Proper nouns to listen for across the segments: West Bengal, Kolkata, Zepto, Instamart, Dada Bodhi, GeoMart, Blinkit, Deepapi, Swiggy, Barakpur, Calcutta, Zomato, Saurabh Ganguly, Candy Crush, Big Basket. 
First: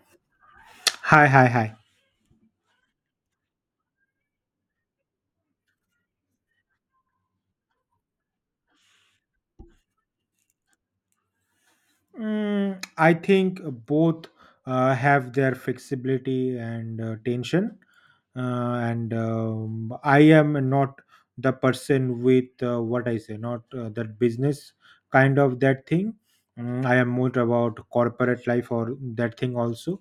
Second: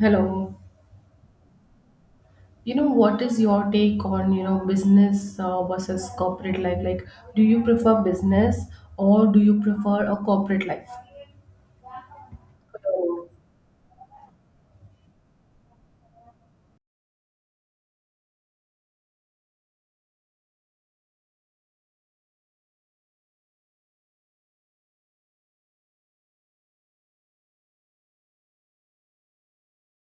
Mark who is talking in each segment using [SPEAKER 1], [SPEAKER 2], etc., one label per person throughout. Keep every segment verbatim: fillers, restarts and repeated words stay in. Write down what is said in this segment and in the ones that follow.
[SPEAKER 1] Hello.
[SPEAKER 2] Hi, hi, hi.
[SPEAKER 1] You know, what is your take on, you know, business uh, versus corporate life? Like, do you prefer business or do you prefer a corporate life?
[SPEAKER 2] Mm, I think both uh, have their flexibility and uh, tension. Uh, and um, I am not the person with uh, what I say, not uh, that business kind of that thing. Mm, I am more about corporate life or that thing also.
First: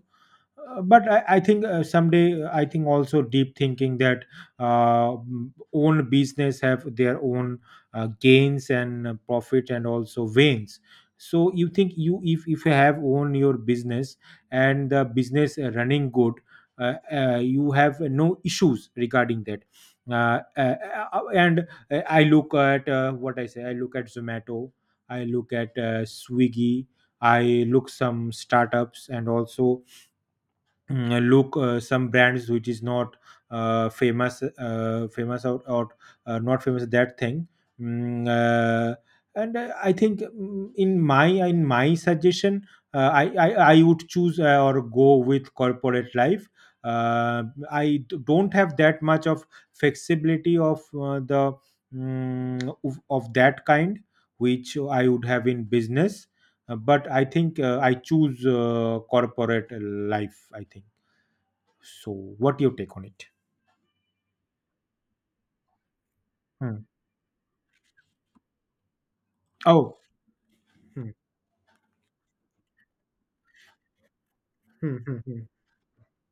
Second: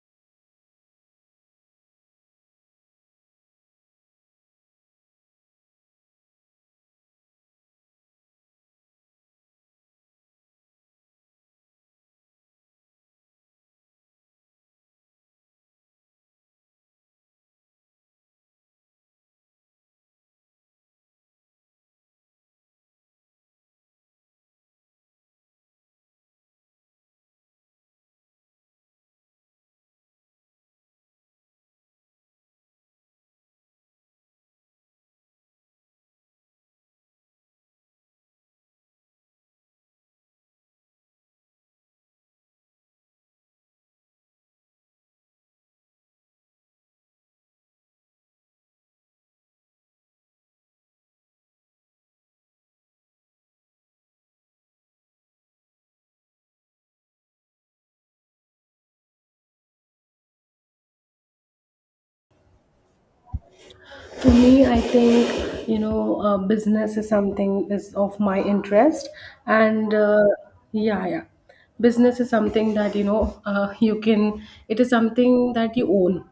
[SPEAKER 2] Uh, but I, I think uh, someday uh, I think also deep thinking that uh, m- own business have their own uh, gains and uh, profit and also veins. So you think you if if you have own your business and the business uh, running good. Uh, uh, you have no issues regarding that. Uh, uh, uh, uh, and uh, I look at uh, what I say. I look at Zomato. I look at uh, Swiggy. I look some startups and also mm, uh, look uh, some brands which is not uh, famous uh, famous or, or uh, not famous that thing. Mm, uh, and uh, i think, mm, in my in my suggestion, uh, I, I i would choose uh, or go with corporate life. Uh, i d- don't have that much of flexibility of uh, the mm, of, of that kind which i would have in business. Uh, but i think uh, i choose uh, corporate life, I think. So, what your take on it?
[SPEAKER 1] To me, I think you know uh,
[SPEAKER 2] Hmm.
[SPEAKER 1] business is something is of my interest, and
[SPEAKER 2] Oh.
[SPEAKER 1] uh, yeah,
[SPEAKER 2] Hmm,
[SPEAKER 1] yeah, business is something that you know uh, you can. It is
[SPEAKER 2] hmm, hmm, hmm.
[SPEAKER 1] something that you own.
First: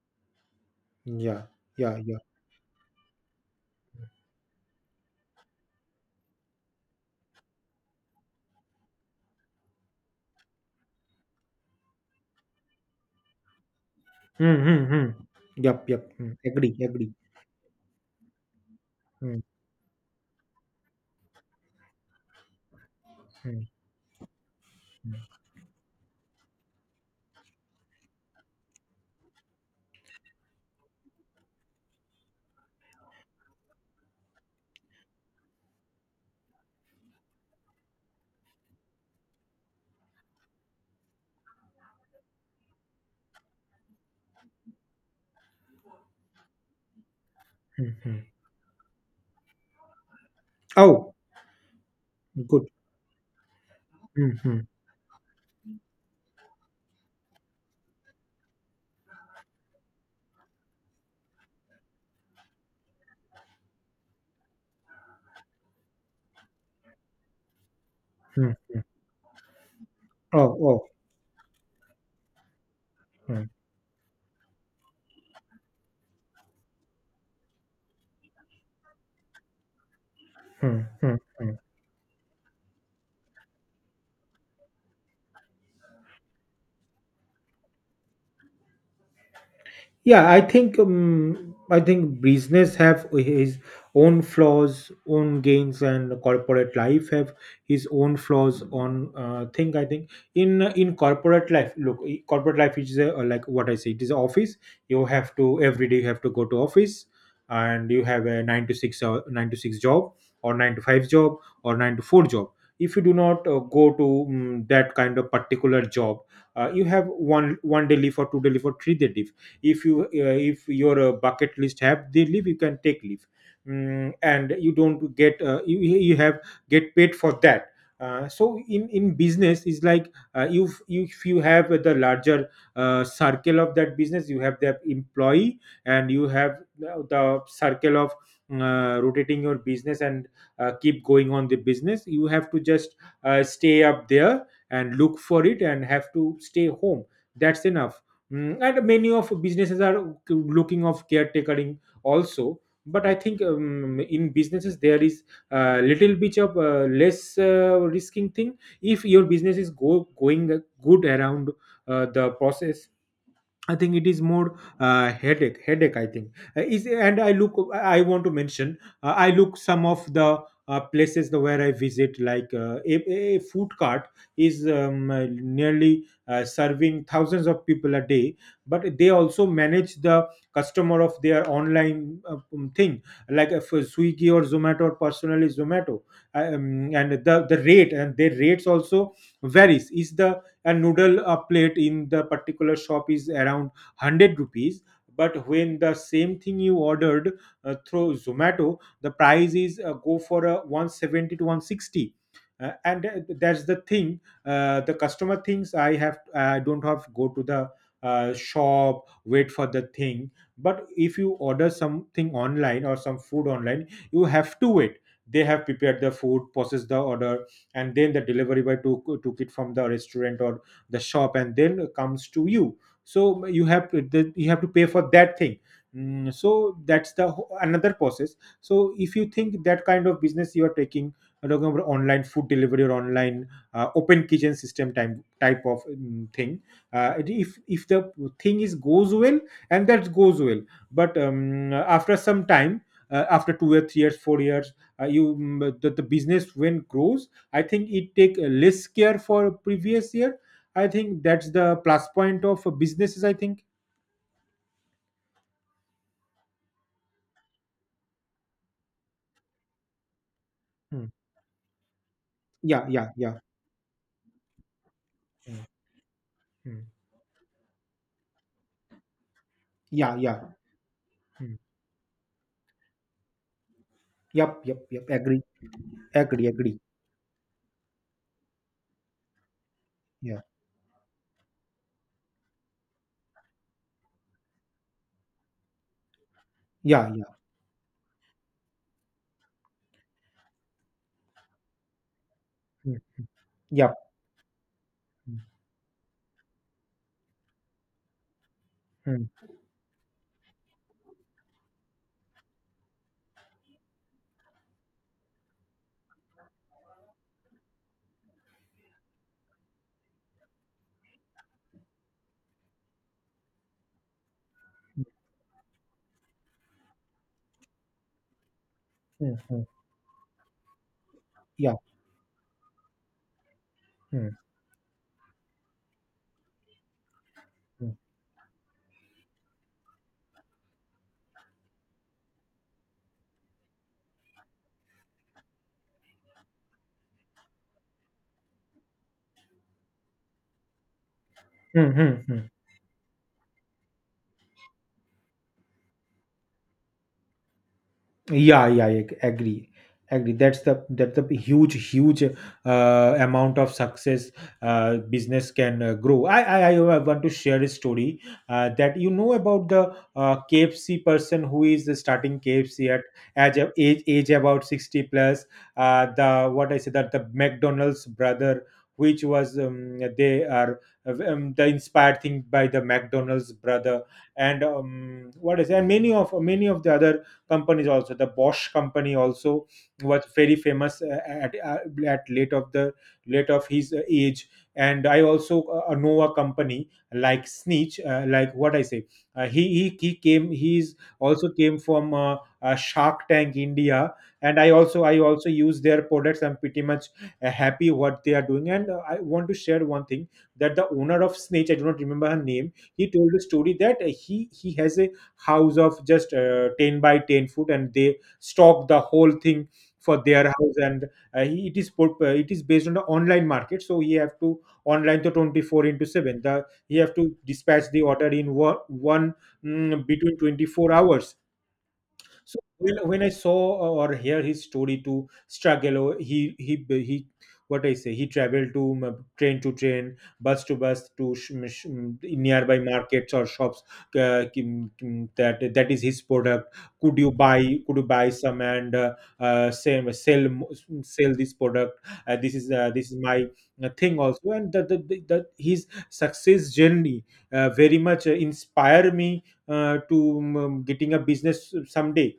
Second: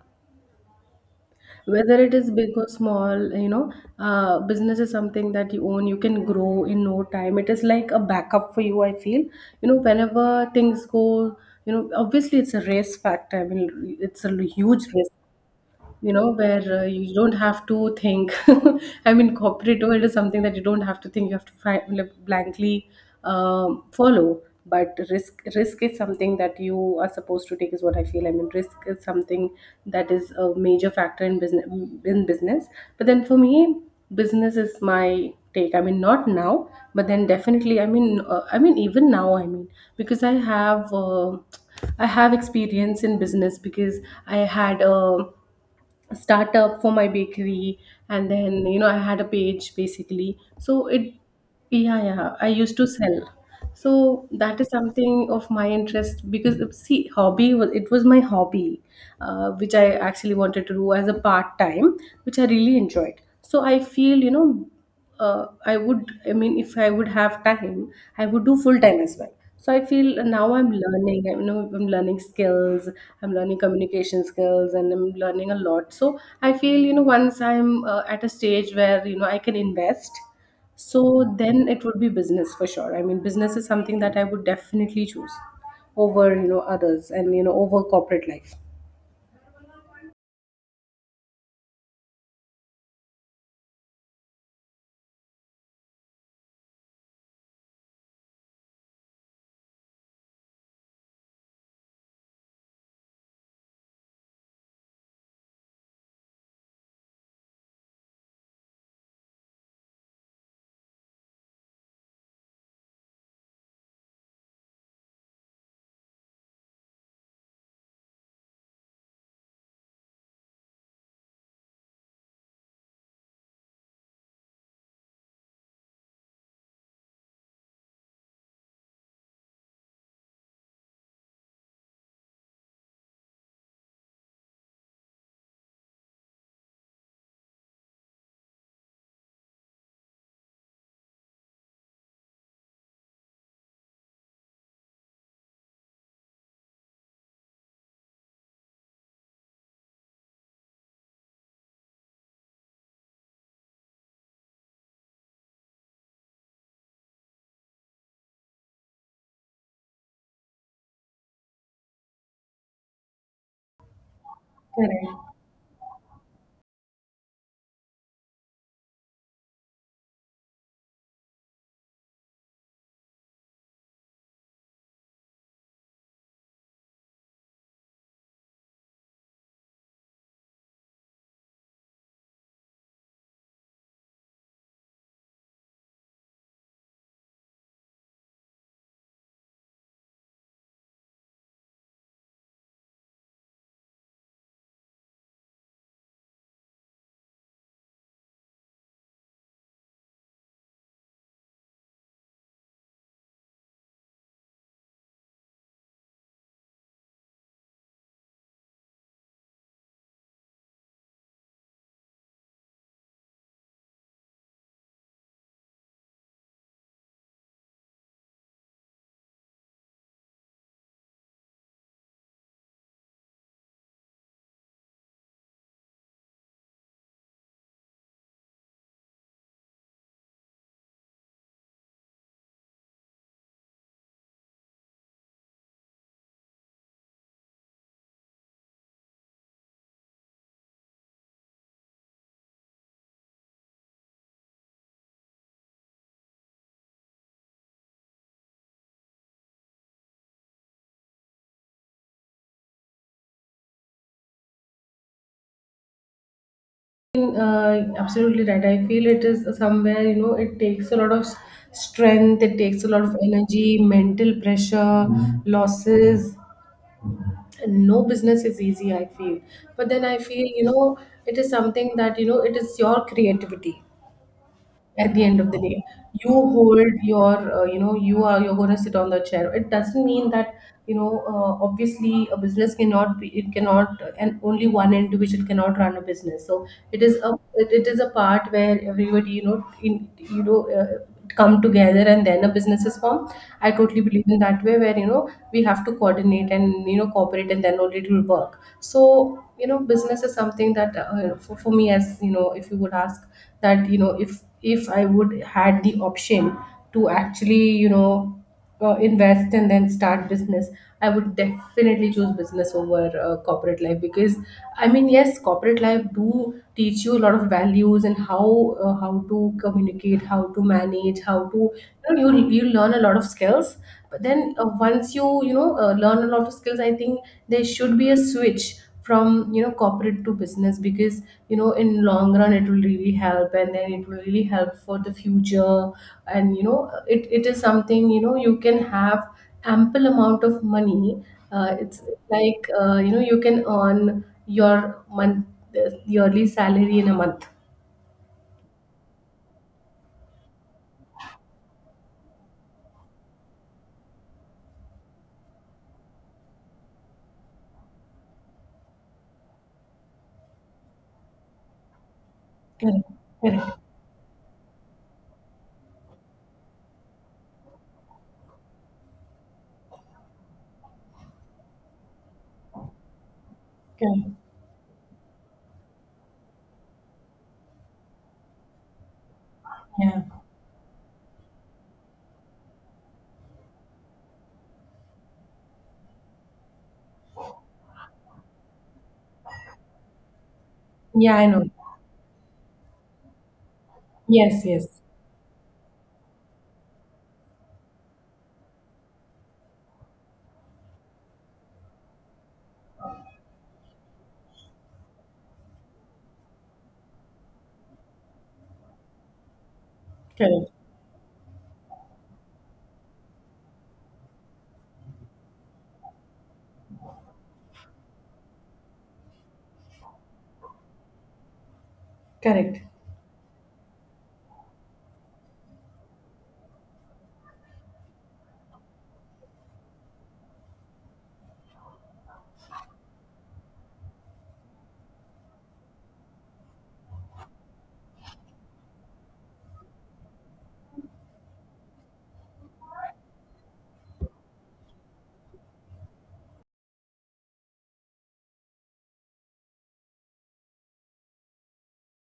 [SPEAKER 2] Yeah,
[SPEAKER 1] Whether
[SPEAKER 2] yeah,
[SPEAKER 1] it
[SPEAKER 2] yeah.
[SPEAKER 1] is big or small, you know uh, business is something that you own. You can grow in no time. It is like a backup for you, I feel, you know whenever things go. You know obviously, it's a race factor. I mean, it's a
[SPEAKER 2] Hmm, hmm,
[SPEAKER 1] huge
[SPEAKER 2] hmm.
[SPEAKER 1] risk
[SPEAKER 2] Yep,
[SPEAKER 1] you
[SPEAKER 2] yep.
[SPEAKER 1] know
[SPEAKER 2] Hmm.
[SPEAKER 1] where
[SPEAKER 2] Agree,
[SPEAKER 1] uh,
[SPEAKER 2] agree.
[SPEAKER 1] you don't have to think. I mean,
[SPEAKER 2] Hmm,
[SPEAKER 1] corporate world is something that you don't have to think. You have to fi- like, blankly
[SPEAKER 2] hmm,
[SPEAKER 1] um, follow. But risk risk is something that you are supposed to take, is what I feel. I mean, risk is something that is a major factor in business, in business but then for me, business is my take. I mean, not now, but then definitely. I mean uh, i mean even now, I mean, because i have uh, i have experience in business, because I had a startup for my bakery.
[SPEAKER 2] hmm, hmm.
[SPEAKER 1] And then, you know I had a page basically, so it
[SPEAKER 2] Oh,
[SPEAKER 1] yeah yeah, I
[SPEAKER 2] good.
[SPEAKER 1] used to sell. So
[SPEAKER 2] Hmm,
[SPEAKER 1] that
[SPEAKER 2] hmm,
[SPEAKER 1] is something of my interest because, uh, see, hobby was it was my hobby uh, which I actually wanted to do as a part time, which I really enjoyed. So I feel, you know uh, I would, I mean, if I would have time, I would
[SPEAKER 2] hmm,
[SPEAKER 1] do full
[SPEAKER 2] hmm.
[SPEAKER 1] time as well. So I feel now
[SPEAKER 2] Oh,
[SPEAKER 1] I'm
[SPEAKER 2] oh.
[SPEAKER 1] learning, I know I'm learning skills, I'm
[SPEAKER 2] Hmm,
[SPEAKER 1] learning communication skills, and I'm learning a lot. So I feel, you know, once I'm uh, at a stage where, you know, I can invest,
[SPEAKER 2] hmm, hmm,
[SPEAKER 1] so
[SPEAKER 2] hmm.
[SPEAKER 1] then it would be business for sure. I mean, business is something that I would definitely choose over, you know, others, and, you know, over corporate life.
[SPEAKER 2] Yeah, I think um, I think business have his own flaws, own gains, and corporate life have his own flaws. On uh, thing, I think in in corporate life, look, i- corporate life is a, like what I say, it is office. You have to every day you have to go to office, and you have a nine to six or nine to six job, or nine to five job, or nine to four job. If you do not uh, go to um, that kind of particular job, uh, you have one one day leave or two day leave or three day leave. if you uh, if your uh, bucket list have the leave you can take leave. Mm, and you don't get uh, you, you have get paid for that. Uh, so in in business is like, uh, you if you have the larger uh, circle of that business, you have the employee, and you have the the circle of uh, rotating your business, and uh, keep going on the business. You have to just uh, stay up there and look for it and have to stay home. That's enough. Mm, and many of businesses are k- looking of caretakering also. But i think um, in businesses there is a little bit of uh, less uh, risking thing if your business is go, going good around uh, the process. I think it is more
[SPEAKER 1] Correct.
[SPEAKER 2] uh, headache. Headache, I think. Uh, is and I look. I want to mention. Uh, I look some of the uh, places the, where I visit, like uh, a, a food cart is um, uh, nearly uh, serving thousands of people a day, but they also manage the customer of their online uh, um, thing, like uh, for Swiggy or Zomato or personally Zomato. Uh, um, and the the rate and their rates also varies. Is the a noodle uh, plate in the particular shop is around 100 rupees, but when the same thing you ordered uh, through Zomato, the price is uh, go for a one seventy to one sixty. Uh, and uh, That's the thing. Uh, the customer thinks I have I don't have to go to the uh, shop, wait for the thing. But if you order something online or some food online, you have to wait. They have prepared the food, processed the order, and then the delivery boy took took it from the restaurant or the shop and then comes to you. So you have to the, you have to pay for that thing. Mm, so that's the ho- another process. So if you think that kind of business you are taking, I'm talking about online food delivery or online uh, open kitchen system time type of mm, thing. uh, if if the thing is goes well and that goes well. But um, after some time, uh, after two or three years four years, uh, you mm, the, the business when grows, I think it take uh, less care for previous year. I think that's the plus point of businesses. I think.
[SPEAKER 1] Uh, absolutely right. I feel it is somewhere, you know, it takes a
[SPEAKER 2] Hmm.
[SPEAKER 1] lot of s- strength, it takes a
[SPEAKER 2] Yeah,
[SPEAKER 1] lot
[SPEAKER 2] yeah,
[SPEAKER 1] of
[SPEAKER 2] yeah.
[SPEAKER 1] energy, mental pressure,
[SPEAKER 2] Hmm.
[SPEAKER 1] losses.
[SPEAKER 2] Hmm.
[SPEAKER 1] No business is easy, I feel. But then
[SPEAKER 2] Yeah,
[SPEAKER 1] I
[SPEAKER 2] yeah.
[SPEAKER 1] feel, you know, it is
[SPEAKER 2] Hmm.
[SPEAKER 1] something that, you know, it is your creativity
[SPEAKER 2] Yep, yep, yep.
[SPEAKER 1] at the end
[SPEAKER 2] Agree,
[SPEAKER 1] of the day. You
[SPEAKER 2] agree, agree.
[SPEAKER 1] hold your uh, you know you are you're going to sit on the chair. It doesn't mean
[SPEAKER 2] Yeah,
[SPEAKER 1] that, you know uh, obviously a business cannot be, it cannot. And only one individual cannot run a business. So it
[SPEAKER 2] yeah,
[SPEAKER 1] is
[SPEAKER 2] yeah.
[SPEAKER 1] a it, it is a part where everybody, you know in, you know uh, come together, and then a business is
[SPEAKER 2] Hmm.
[SPEAKER 1] formed. I
[SPEAKER 2] Yep.
[SPEAKER 1] totally believe in that way, where, you know
[SPEAKER 2] Hmm.
[SPEAKER 1] we have to coordinate and, you know cooperate, and then only it will work.
[SPEAKER 2] Hmm.
[SPEAKER 1] So, you know business is something that, uh, for, for me, as, you know if you would ask that, you know if if I would had the option to actually, you know, uh, invest and then start business, I would definitely choose business over uh, corporate life. Because I mean, yes, corporate life do teach you a lot of values and how uh, how
[SPEAKER 2] Hmm.
[SPEAKER 1] to
[SPEAKER 2] Hmm.
[SPEAKER 1] communicate, how to manage, how to,
[SPEAKER 2] Yeah.
[SPEAKER 1] you know you you learn a lot of skills. But
[SPEAKER 2] Hmm.
[SPEAKER 1] then uh, once you, you know uh, learn a lot of skills, I think there
[SPEAKER 2] Hmm.
[SPEAKER 1] should be a switch from, you know corporate to business, because, you know in long run it will really help, and then it will really help for the future. And, you know it, it is something, you know you can have ample amount of money. uh,
[SPEAKER 2] Hmm.
[SPEAKER 1] it's
[SPEAKER 2] Hmm. Hmm.
[SPEAKER 1] like, uh, you know you can earn your month yearly salary in a month.
[SPEAKER 2] Yeah, yeah, I agree. Agree. That's the that's the huge, huge uh, amount of success uh, business can uh, grow. I, I I want to share a story uh, that you know about the uh, K F C person who is starting K F C at
[SPEAKER 1] Correct.
[SPEAKER 2] age
[SPEAKER 1] Correct.
[SPEAKER 2] age, age about sixty plus. Uh, the what I said that the McDonald's brother, which was um, they are um, the inspired thing by the McDonald's brother,
[SPEAKER 1] Correct.
[SPEAKER 2] and um, what is, and many of many of the other companies, also the Bosch company also,
[SPEAKER 1] Yeah,
[SPEAKER 2] was very famous uh, at, uh, at late of the late of his uh, age. And i also uh, know a company like Sneech, uh, like what i say. Uh, he, he he came. He's
[SPEAKER 1] yeah, I
[SPEAKER 2] also
[SPEAKER 1] know.
[SPEAKER 2] came from uh, uh, Shark Tank India. And
[SPEAKER 1] Yes,
[SPEAKER 2] i
[SPEAKER 1] yes.
[SPEAKER 2] also i also use their products. I'm pretty much uh, happy what they are doing, and uh, i want to share one thing that the owner of Snitch, i do not remember her name, he told a story that uh, he he has a house of just uh, ten by ten foot and they stock the whole thing for their
[SPEAKER 1] Correct.
[SPEAKER 2] house. And uh, he- it is put, uh, it is based on the online market, so he have to online to twenty four into seven, the he have to dispatch the order in one, one mm, between twenty four hours. So
[SPEAKER 1] Correct.
[SPEAKER 2] when, when I saw or hear his story to struggle, or he he he, what I say, he traveled to um, train to train, bus to bus to sh- um, sh- um, nearby markets or shops. Uh, kim- kim- that that is his product. Could you buy? Could you buy some and uh, uh, sell sell mo- sell this product? Uh, this is uh, this is my uh, thing also, and that that that that his success journey uh, very much uh, inspire me uh, to um, getting a business someday.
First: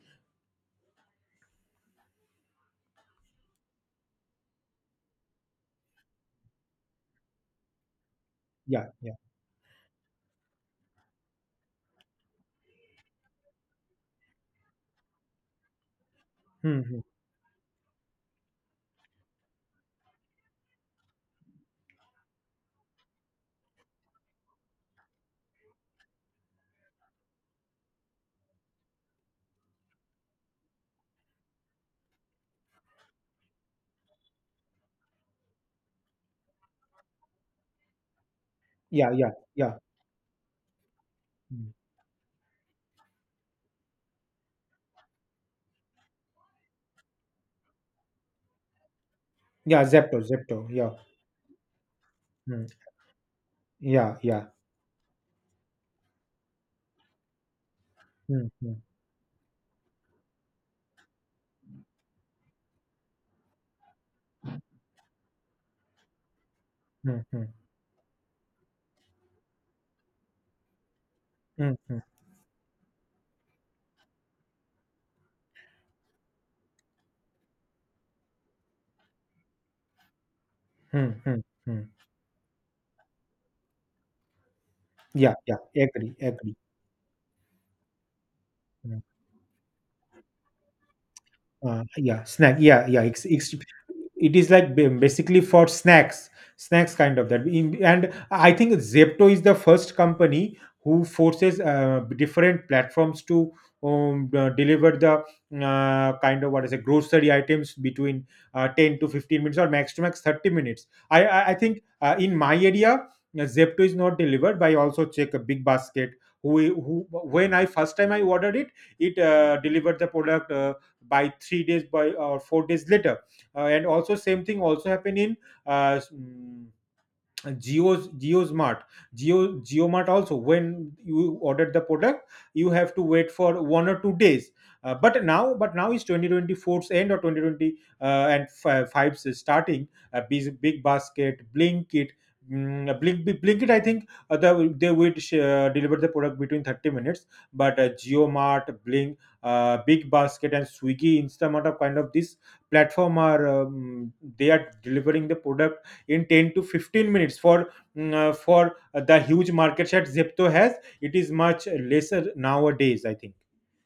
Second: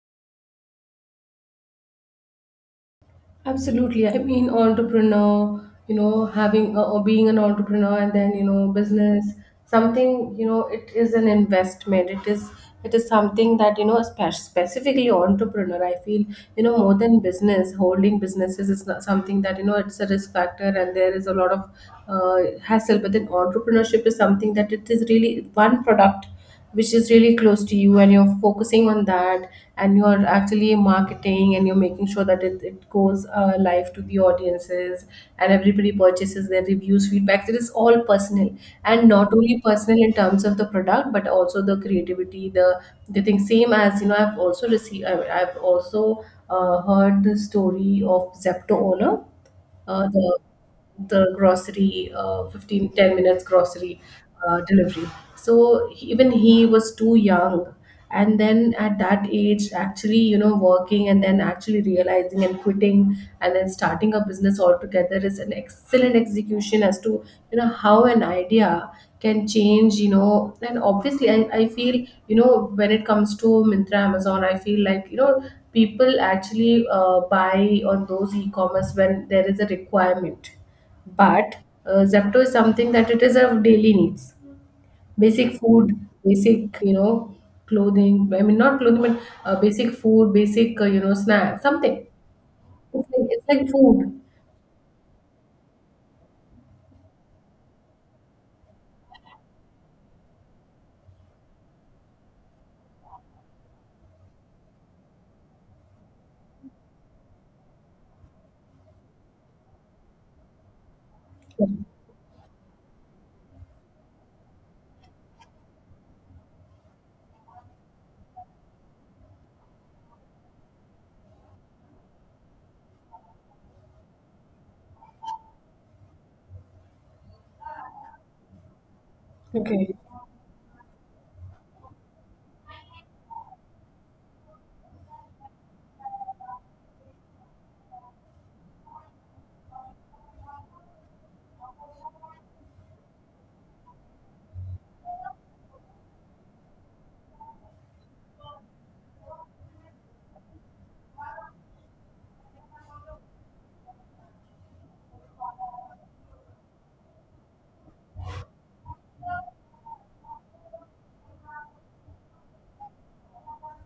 [SPEAKER 1] Absolutely. I mean, entrepreneur, you know, having uh, or being an entrepreneur, and then, you know,
[SPEAKER 2] Yeah, yeah.
[SPEAKER 1] business, something, you know, it is an investment. It is it is something that, you know, spe- specifically entrepreneur, I feel, you know, more
[SPEAKER 2] Mm-hmm.
[SPEAKER 1] than business, holding businesses is not something that, you know, it's a risk factor, and there is a lot of uh, hassle. But then entrepreneurship is something that it is really one product, which is really close to you, and you're focusing on that, and you're actually marketing, and you're making sure that it, it goes uh, live to the audiences, and everybody purchases their reviews, feedbacks. It is all personal, and
[SPEAKER 2] Yeah, yeah,
[SPEAKER 1] not only
[SPEAKER 2] yeah.
[SPEAKER 1] personal in terms of the product, but also
[SPEAKER 2] Mm.
[SPEAKER 1] the creativity, the the thing, same as, you know i've also received i've I've also uh, heard the story of Zepto owner,
[SPEAKER 2] Yeah,
[SPEAKER 1] uh,
[SPEAKER 2] Zepto,
[SPEAKER 1] the
[SPEAKER 2] Zepto. Yeah.
[SPEAKER 1] the grocery, uh,
[SPEAKER 2] Hmm.
[SPEAKER 1] fifteen ten minutes grocery
[SPEAKER 2] Yeah, yeah.
[SPEAKER 1] uh, delivery. So he- even he was too young. And
[SPEAKER 2] Hmm,
[SPEAKER 1] then
[SPEAKER 2] hmm.
[SPEAKER 1] at that age, actually, you know, working and then actually realizing and quitting and then starting a business altogether is an excellent execution as
[SPEAKER 2] Hmm,
[SPEAKER 1] to,
[SPEAKER 2] hmm.
[SPEAKER 1] you know, how an idea can change, you know. And obviously, I, I feel,
[SPEAKER 2] Mm-hmm.
[SPEAKER 1] you know, when it comes to Mintra Amazon, I feel like, you know, people actually uh, buy on those e commerce when there is a requirement. But
[SPEAKER 2] Mm-hmm.
[SPEAKER 1] uh, Zepto is something that it is of daily needs,
[SPEAKER 2] Yeah,
[SPEAKER 1] basic
[SPEAKER 2] yeah.
[SPEAKER 1] food,
[SPEAKER 2] Agree, agree.
[SPEAKER 1] basic, you know clothing. I mean, not
[SPEAKER 2] Hmm.
[SPEAKER 1] clothing, but uh, basic food, basic uh, you know snack,
[SPEAKER 2] Uh,
[SPEAKER 1] something.
[SPEAKER 2] yeah, snack. Yeah, yeah.
[SPEAKER 1] It's
[SPEAKER 2] It's,
[SPEAKER 1] like, it's
[SPEAKER 2] it's
[SPEAKER 1] like food.
[SPEAKER 2] it is like ba- basically for snacks, snacks kind of that. In, and I think Zepto is the first company who forces uh, different platforms to um, uh, deliver the uh, kind of what is it grocery items between uh, ten to fifteen minutes or max to max thirty minutes. I I, I think uh, in my area uh, Zepto is not delivered, but I also check a big basket. Who, who When I first time I ordered it, it uh, delivered the product. Uh, by three days by or four days later. Uh, and also same thing also happen in uh, mm, Geo's GeoSmart, Geo
[SPEAKER 1] Okay.
[SPEAKER 2] GeoMart also. When you ordered the product, you have to wait for one or two days. Uh, but now, but now is twenty twenty four's end or twenty twenty uh, and f- five's is starting. Uh, big, big basket, Blinkit, mm, uh, Blink, Blinkit. I think uh, the, they would sh- uh, deliver the product between thirty minutes. But uh, GeoMart, Blink, uh, Big Basket, and Swiggy, Instamart are kind of this platform, are um, they are delivering the product in ten to fifteen minutes. For mm, uh, for the huge market share Zepto has, it is much lesser nowadays, I think.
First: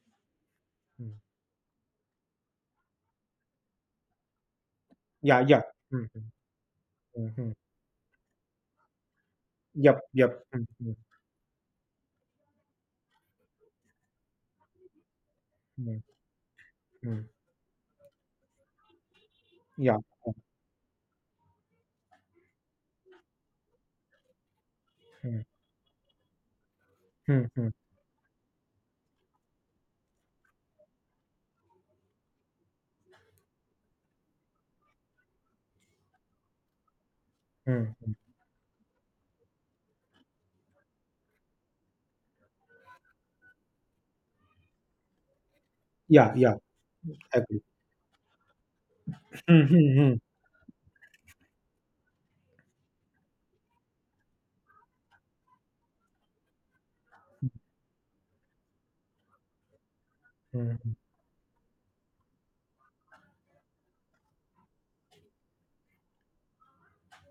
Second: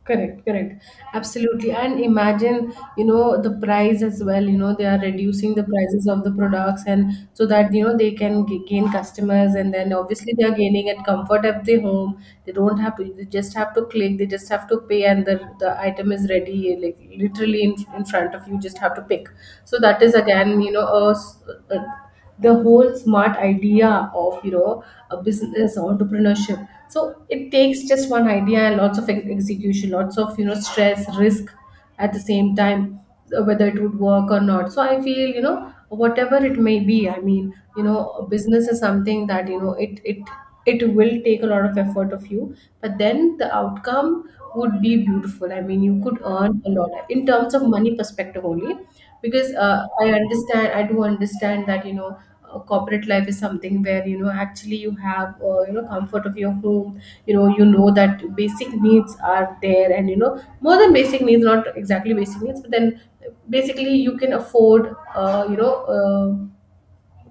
[SPEAKER 1] Correct, correct.
[SPEAKER 2] Mm.
[SPEAKER 1] Absolutely. And imagine, you know, the price as well, you know, they are
[SPEAKER 2] Yeah,
[SPEAKER 1] reducing
[SPEAKER 2] yeah.
[SPEAKER 1] the prices
[SPEAKER 2] Mm,
[SPEAKER 1] of
[SPEAKER 2] mm,
[SPEAKER 1] the products, and
[SPEAKER 2] mm,
[SPEAKER 1] so
[SPEAKER 2] mm.
[SPEAKER 1] that, you know, they can g- gain customers, and then
[SPEAKER 2] Yep, yep.
[SPEAKER 1] obviously they are gaining at comfort at the home. They don't have to, they just have to click, they just have to pay, and the, the
[SPEAKER 2] Mm, mm,
[SPEAKER 1] item is ready, like
[SPEAKER 2] mm, mm.
[SPEAKER 1] literally in, in front of you, just have to pick. So
[SPEAKER 2] Yeah.
[SPEAKER 1] that is again, you know, a, s- a the whole smart idea of you know a
[SPEAKER 2] Mm,
[SPEAKER 1] business entrepreneurship. So
[SPEAKER 2] mm,
[SPEAKER 1] it
[SPEAKER 2] mm,
[SPEAKER 1] takes just one idea and lots of ex- execution, lots of, you know stress, risk at the same time, uh, whether it would work or not. So I feel, you know whatever it may be, I mean, you
[SPEAKER 2] mm,
[SPEAKER 1] know
[SPEAKER 2] mm.
[SPEAKER 1] a business is something that, you know it it it will take a lot of effort of you, but then the outcome would be beautiful. I mean, you could
[SPEAKER 2] Yeah, yeah,
[SPEAKER 1] earn a lot in terms
[SPEAKER 2] agree.
[SPEAKER 1] of money perspective only, because,
[SPEAKER 2] Mm,
[SPEAKER 1] uh, i
[SPEAKER 2] mm,
[SPEAKER 1] understand I do understand that, you know uh, corporate life is something where, you know actually you have uh, you know comfort of your home. You know you know that basic needs are there, and, you know more
[SPEAKER 2] mm,
[SPEAKER 1] than
[SPEAKER 2] mm,
[SPEAKER 1] basic needs, not exactly basic needs, but then basically you can afford uh, you know uh,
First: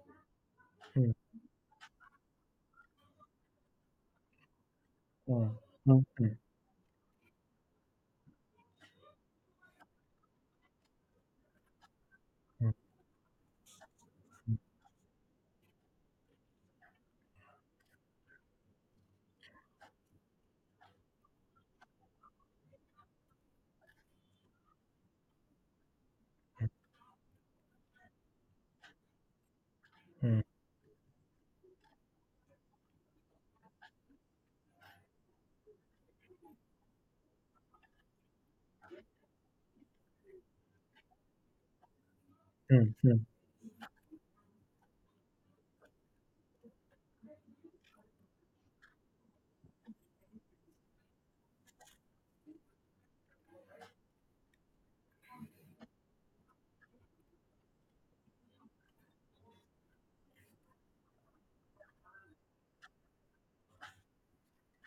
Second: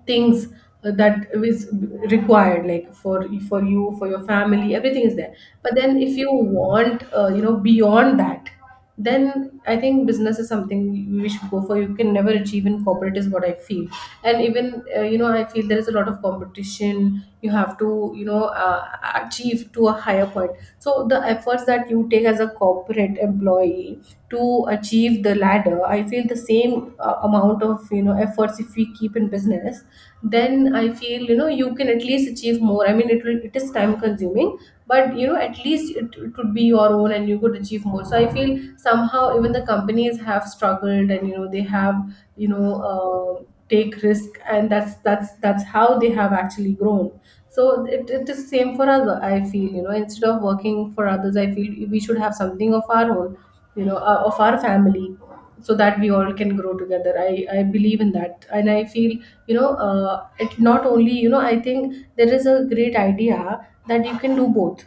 [SPEAKER 1] things uh,
[SPEAKER 2] mm, mm,
[SPEAKER 1] that is required, like for for you, for your family, everything is there. But then
[SPEAKER 2] mm,
[SPEAKER 1] if you
[SPEAKER 2] mm,
[SPEAKER 1] want, uh, you know beyond that, then I think business is something we should go for. You can never achieve
[SPEAKER 2] mm,
[SPEAKER 1] in corporate, is what I feel. And even, uh, you know I feel there is a lot of competition. You have to, you know uh, achieve to a higher point. So the efforts, steps that you take as a corporate employee to achieve the ladder, I feel the same uh, amount of, you know efforts, if we keep in business,
[SPEAKER 2] mm,
[SPEAKER 1] then I feel, you know you can at least achieve more. I mean, it will it is time consuming, but, you know at least it, it would be your own, and you could achieve more. So I feel somehow even the companies have struggled, and, you know they have, you know
[SPEAKER 2] mm, mm.
[SPEAKER 1] uh, take risk, and that's that's that's how they have actually grown. So it, it is same for us. I feel, you know instead of working for others, I feel we should have something of our own, you know, uh, of our family, so that we all can grow together. I I believe in that, and I feel, you know uh, it not only you know I think there is a great idea that you can do both.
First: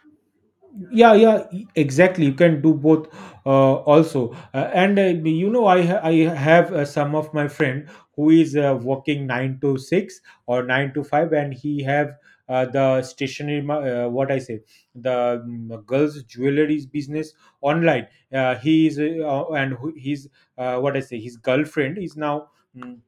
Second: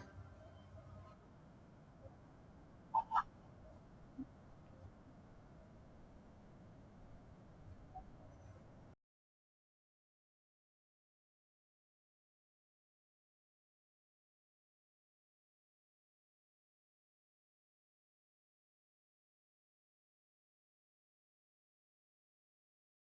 [SPEAKER 2] Yeah, yeah, e- exactly, you can do both. Uh, also, uh, and, uh, you know, i ha- i have uh, some of my friend who is uh, working nine to six, or nine to five, and he have uh, the stationery ma- uh, what I say, the um, girls jewelries business online. Uh, he is uh, and who- his, uh, what I say, his girlfriend is now, mm,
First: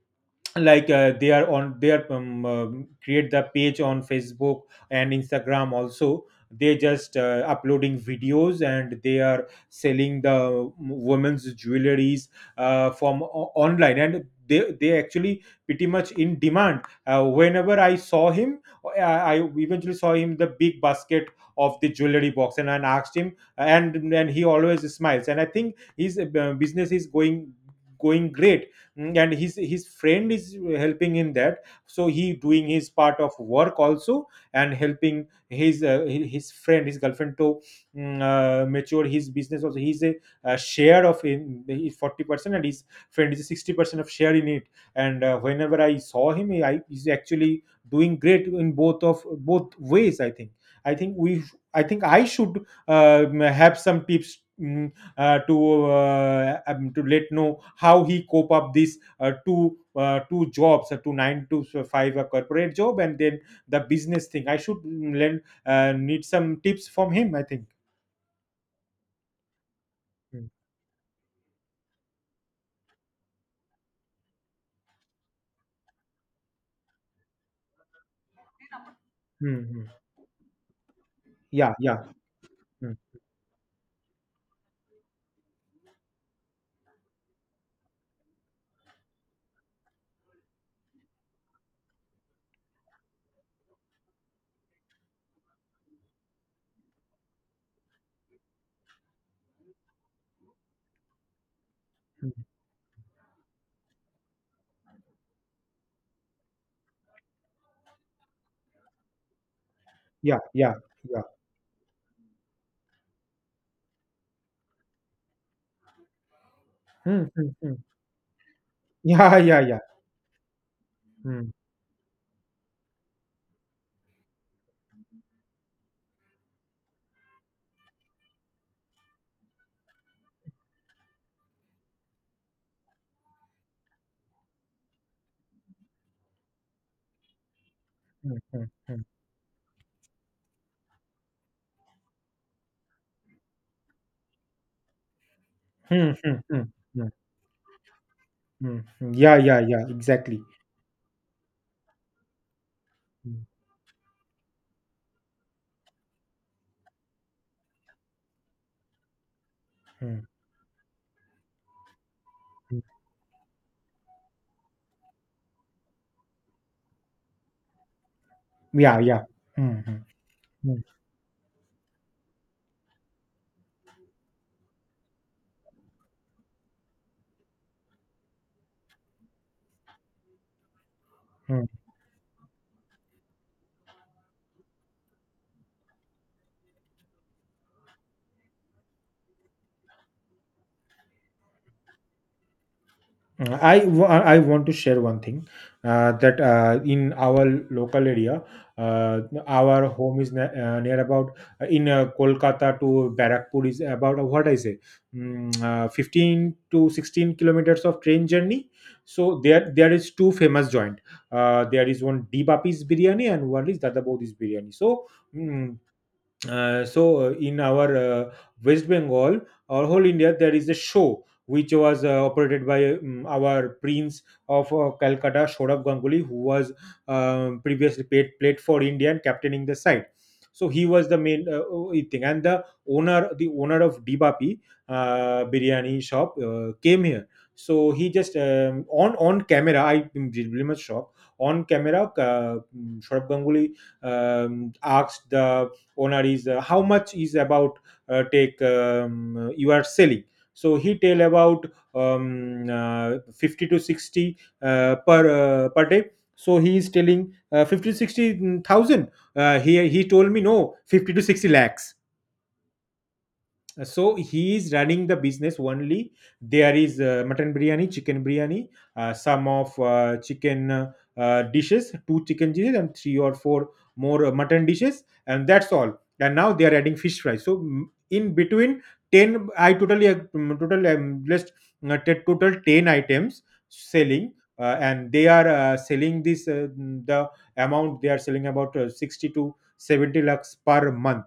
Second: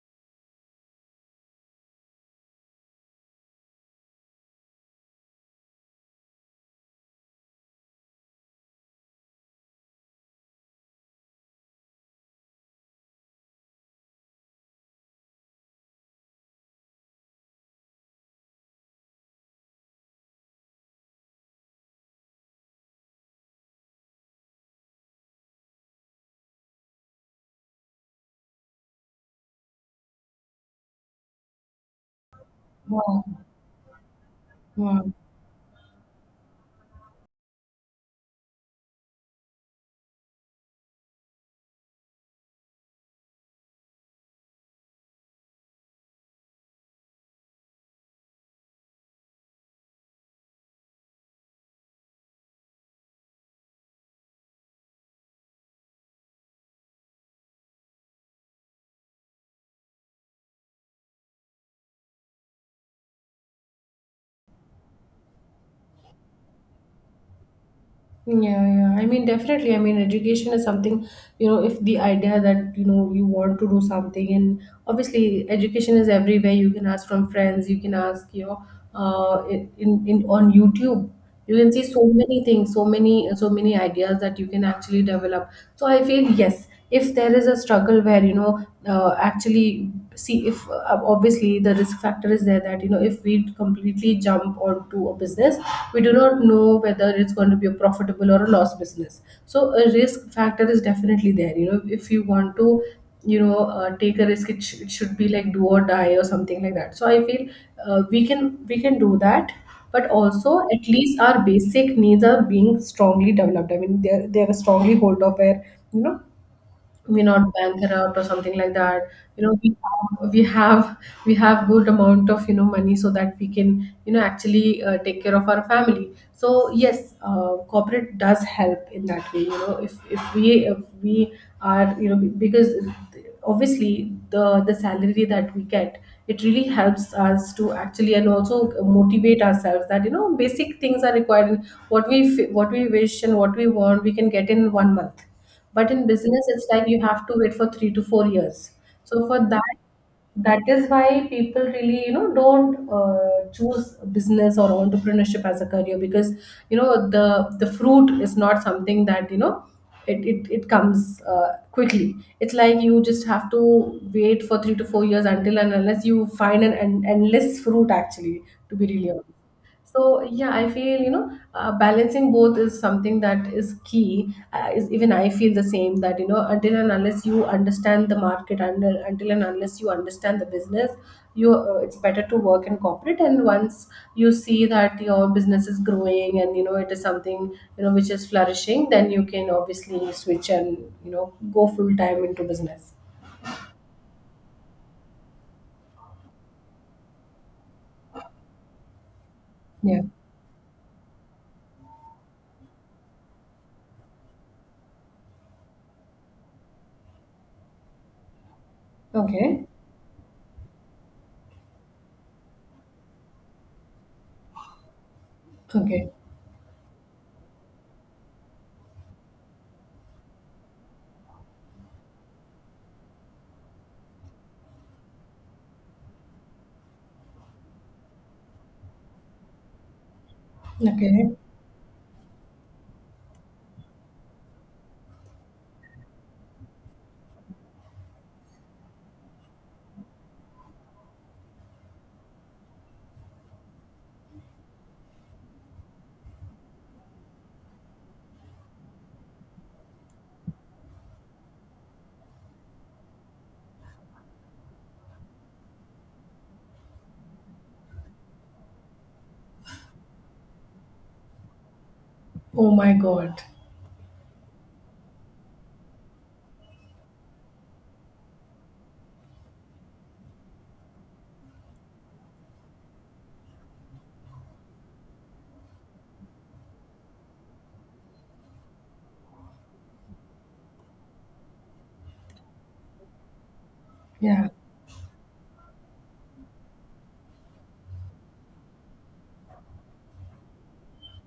[SPEAKER 2] like, uh, they are on, they are um, um, create the page on Facebook and Instagram also. They just uh, uploading videos, and they are selling the um, women's jewelries uh, from o- online, and they, they actually pretty much in demand. Uh, whenever I saw him, i I eventually saw him the big basket of the jewelry box, and I asked him, and and he always smiles, and I think his uh, business is going going great. Mm, and his his friend is helping in that, so he doing his part
[SPEAKER 1] Wow.
[SPEAKER 2] of work also, and
[SPEAKER 1] Wow.
[SPEAKER 2] helping his uh, hi- his friend, his girlfriend, to mm, uh, mature his business also. He's a, a share of in, he's forty percent and his friend is sixty percent of share in it. And uh, whenever I saw him, he I, he's actually doing great in both of both ways, I think. I think we I think I should um have some tips, mm, uh, to uh, um, to let know how he cope up these uh, two uh, two jobs, uh, two nine to five, a corporate job, and then the business thing. I should mm, learn, uh, need some tips from him, I think.
[SPEAKER 1] Yeah, yeah. I mean, definitely. I mean,
[SPEAKER 2] Mm,
[SPEAKER 1] education is something, you know, if the idea that, you know, you want to do something, and obviously, education is everywhere. You can ask from friends, you can ask, you know, uh,
[SPEAKER 2] mm,
[SPEAKER 1] in,
[SPEAKER 2] mm.
[SPEAKER 1] in in- on YouTube. You can
[SPEAKER 2] Yeah,
[SPEAKER 1] see so
[SPEAKER 2] yeah,
[SPEAKER 1] many things, so
[SPEAKER 2] mm,
[SPEAKER 1] many, so many ideas that you can actually develop. So I feel yes, if there is a struggle where you know uh, actually see if uh, obviously the risk factor is there, that you know if we completely jump onto a business, we do not know whether it's going to be a profitable or a loss business. So a risk factor is definitely there. You know, if you
[SPEAKER 2] mm.
[SPEAKER 1] want to you know uh, take a risk, it, sh- it should be like do or die or something like that. So I feel uh, we can we can do that, but
[SPEAKER 2] Yeah,
[SPEAKER 1] also
[SPEAKER 2] yeah,
[SPEAKER 1] at least
[SPEAKER 2] yeah.
[SPEAKER 1] our basic needs are being strongly developed. I mean, they're they're a strongly hold of where you know we
[SPEAKER 2] Mm,
[SPEAKER 1] not
[SPEAKER 2] mm, mm.
[SPEAKER 1] bankrupt or something like that.
[SPEAKER 2] Yeah,
[SPEAKER 1] You know,
[SPEAKER 2] yeah,
[SPEAKER 1] we
[SPEAKER 2] yeah.
[SPEAKER 1] have we have we
[SPEAKER 2] Mm,
[SPEAKER 1] have good amount of, you know, money, so that we can, you know, actually uh, take care of our family. So yes, uh, corporate does help in that way. You know, if if we if we are, you know, be- because obviously the the salary that we get, it really helps us to actually, and
[SPEAKER 2] mm,
[SPEAKER 1] also
[SPEAKER 2] mm, mm.
[SPEAKER 1] motivate ourselves that you know basic things are required. What we f- what we wish and what we want we can get in one month, but in
[SPEAKER 2] Mm, mm,
[SPEAKER 1] business,
[SPEAKER 2] mm,
[SPEAKER 1] it's
[SPEAKER 2] mm,
[SPEAKER 1] like you
[SPEAKER 2] mm,
[SPEAKER 1] have to wait for three to four years.
[SPEAKER 2] mm.
[SPEAKER 1] So
[SPEAKER 2] Yeah,
[SPEAKER 1] for that,
[SPEAKER 2] yeah, yeah, exactly.
[SPEAKER 1] that is why people really, you know, don't
[SPEAKER 2] Mm,
[SPEAKER 1] uh, choose business or entrepreneurship as a career because, you know, the the fruit is not something that, you know,
[SPEAKER 2] mm,
[SPEAKER 1] it, it, it comes uh, quickly. It's like
[SPEAKER 2] mm.
[SPEAKER 1] you just have to wait for three to four years until and unless you find an, an endless fruit actually, to be
[SPEAKER 2] Yeah,
[SPEAKER 1] really honest.
[SPEAKER 2] yeah. Hmm. Hmm.
[SPEAKER 1] So yeah, I
[SPEAKER 2] Hmm.
[SPEAKER 1] feel you know uh, balancing both is something that is key. Uh, is even I feel the same, that you know until and unless you understand the market, and until until and unless you understand the business, you
[SPEAKER 2] Mm.
[SPEAKER 1] uh, it's better to work in corporate. And once you see that your business is growing and you know it is something, you know, which is flourishing, then you can obviously switch and you know go full time into business.
[SPEAKER 2] I wa- I want to share one thing uh, that uh, in our local area, uh, our
[SPEAKER 1] Yeah.
[SPEAKER 2] home is ne- uh, near about, uh, in uh, Kolkata to Barakpur is about uh, what I say, mm, uh, fifteen to sixteen kilometers of train journey. So
[SPEAKER 1] Okay.
[SPEAKER 2] there there is two famous joint. Uh, there is one Deepapi's biryani and one is Dada Bodhi's biryani. So mm
[SPEAKER 1] Okay.
[SPEAKER 2] uh, so uh, in our uh, West Bengal or whole India, there is a show which was uh, operated by um, our prince of uh, Calcutta, Saurabh Ganguly, who was um, previously paid, played for India and captaining the side. So he was the
[SPEAKER 1] Okay.
[SPEAKER 2] main uh, uh, thing, and the owner, the owner of Dibapi uh, biryani shop, uh, came here. So he just um, on on camera. I am really much shocked. On camera, uh, Saurabh Ganguly um, asked the owner is uh, how much is about uh, take, um, you are selling, so he tell about um, uh, fifty to sixty uh, per uh, per day. So he is telling uh, fifty to sixty thousand. Uh, he he told me, no, fifty to sixty lakhs.
[SPEAKER 1] Oh my God.
[SPEAKER 2] So he is running the business. Only there is uh, mutton biryani, chicken biryani, uh, some of uh, chicken uh, uh, dishes, two chicken dishes and three or four more uh, mutton dishes, and that's all. And now they are adding fish fry. So mm, in between ten, I totally ag- mm, total um, list, uh, t- total ten items selling.
[SPEAKER 1] Yeah.
[SPEAKER 2] Uh, and they are uh, selling this, uh, mm, the amount they are selling about uh, sixty to seventy lakhs per month.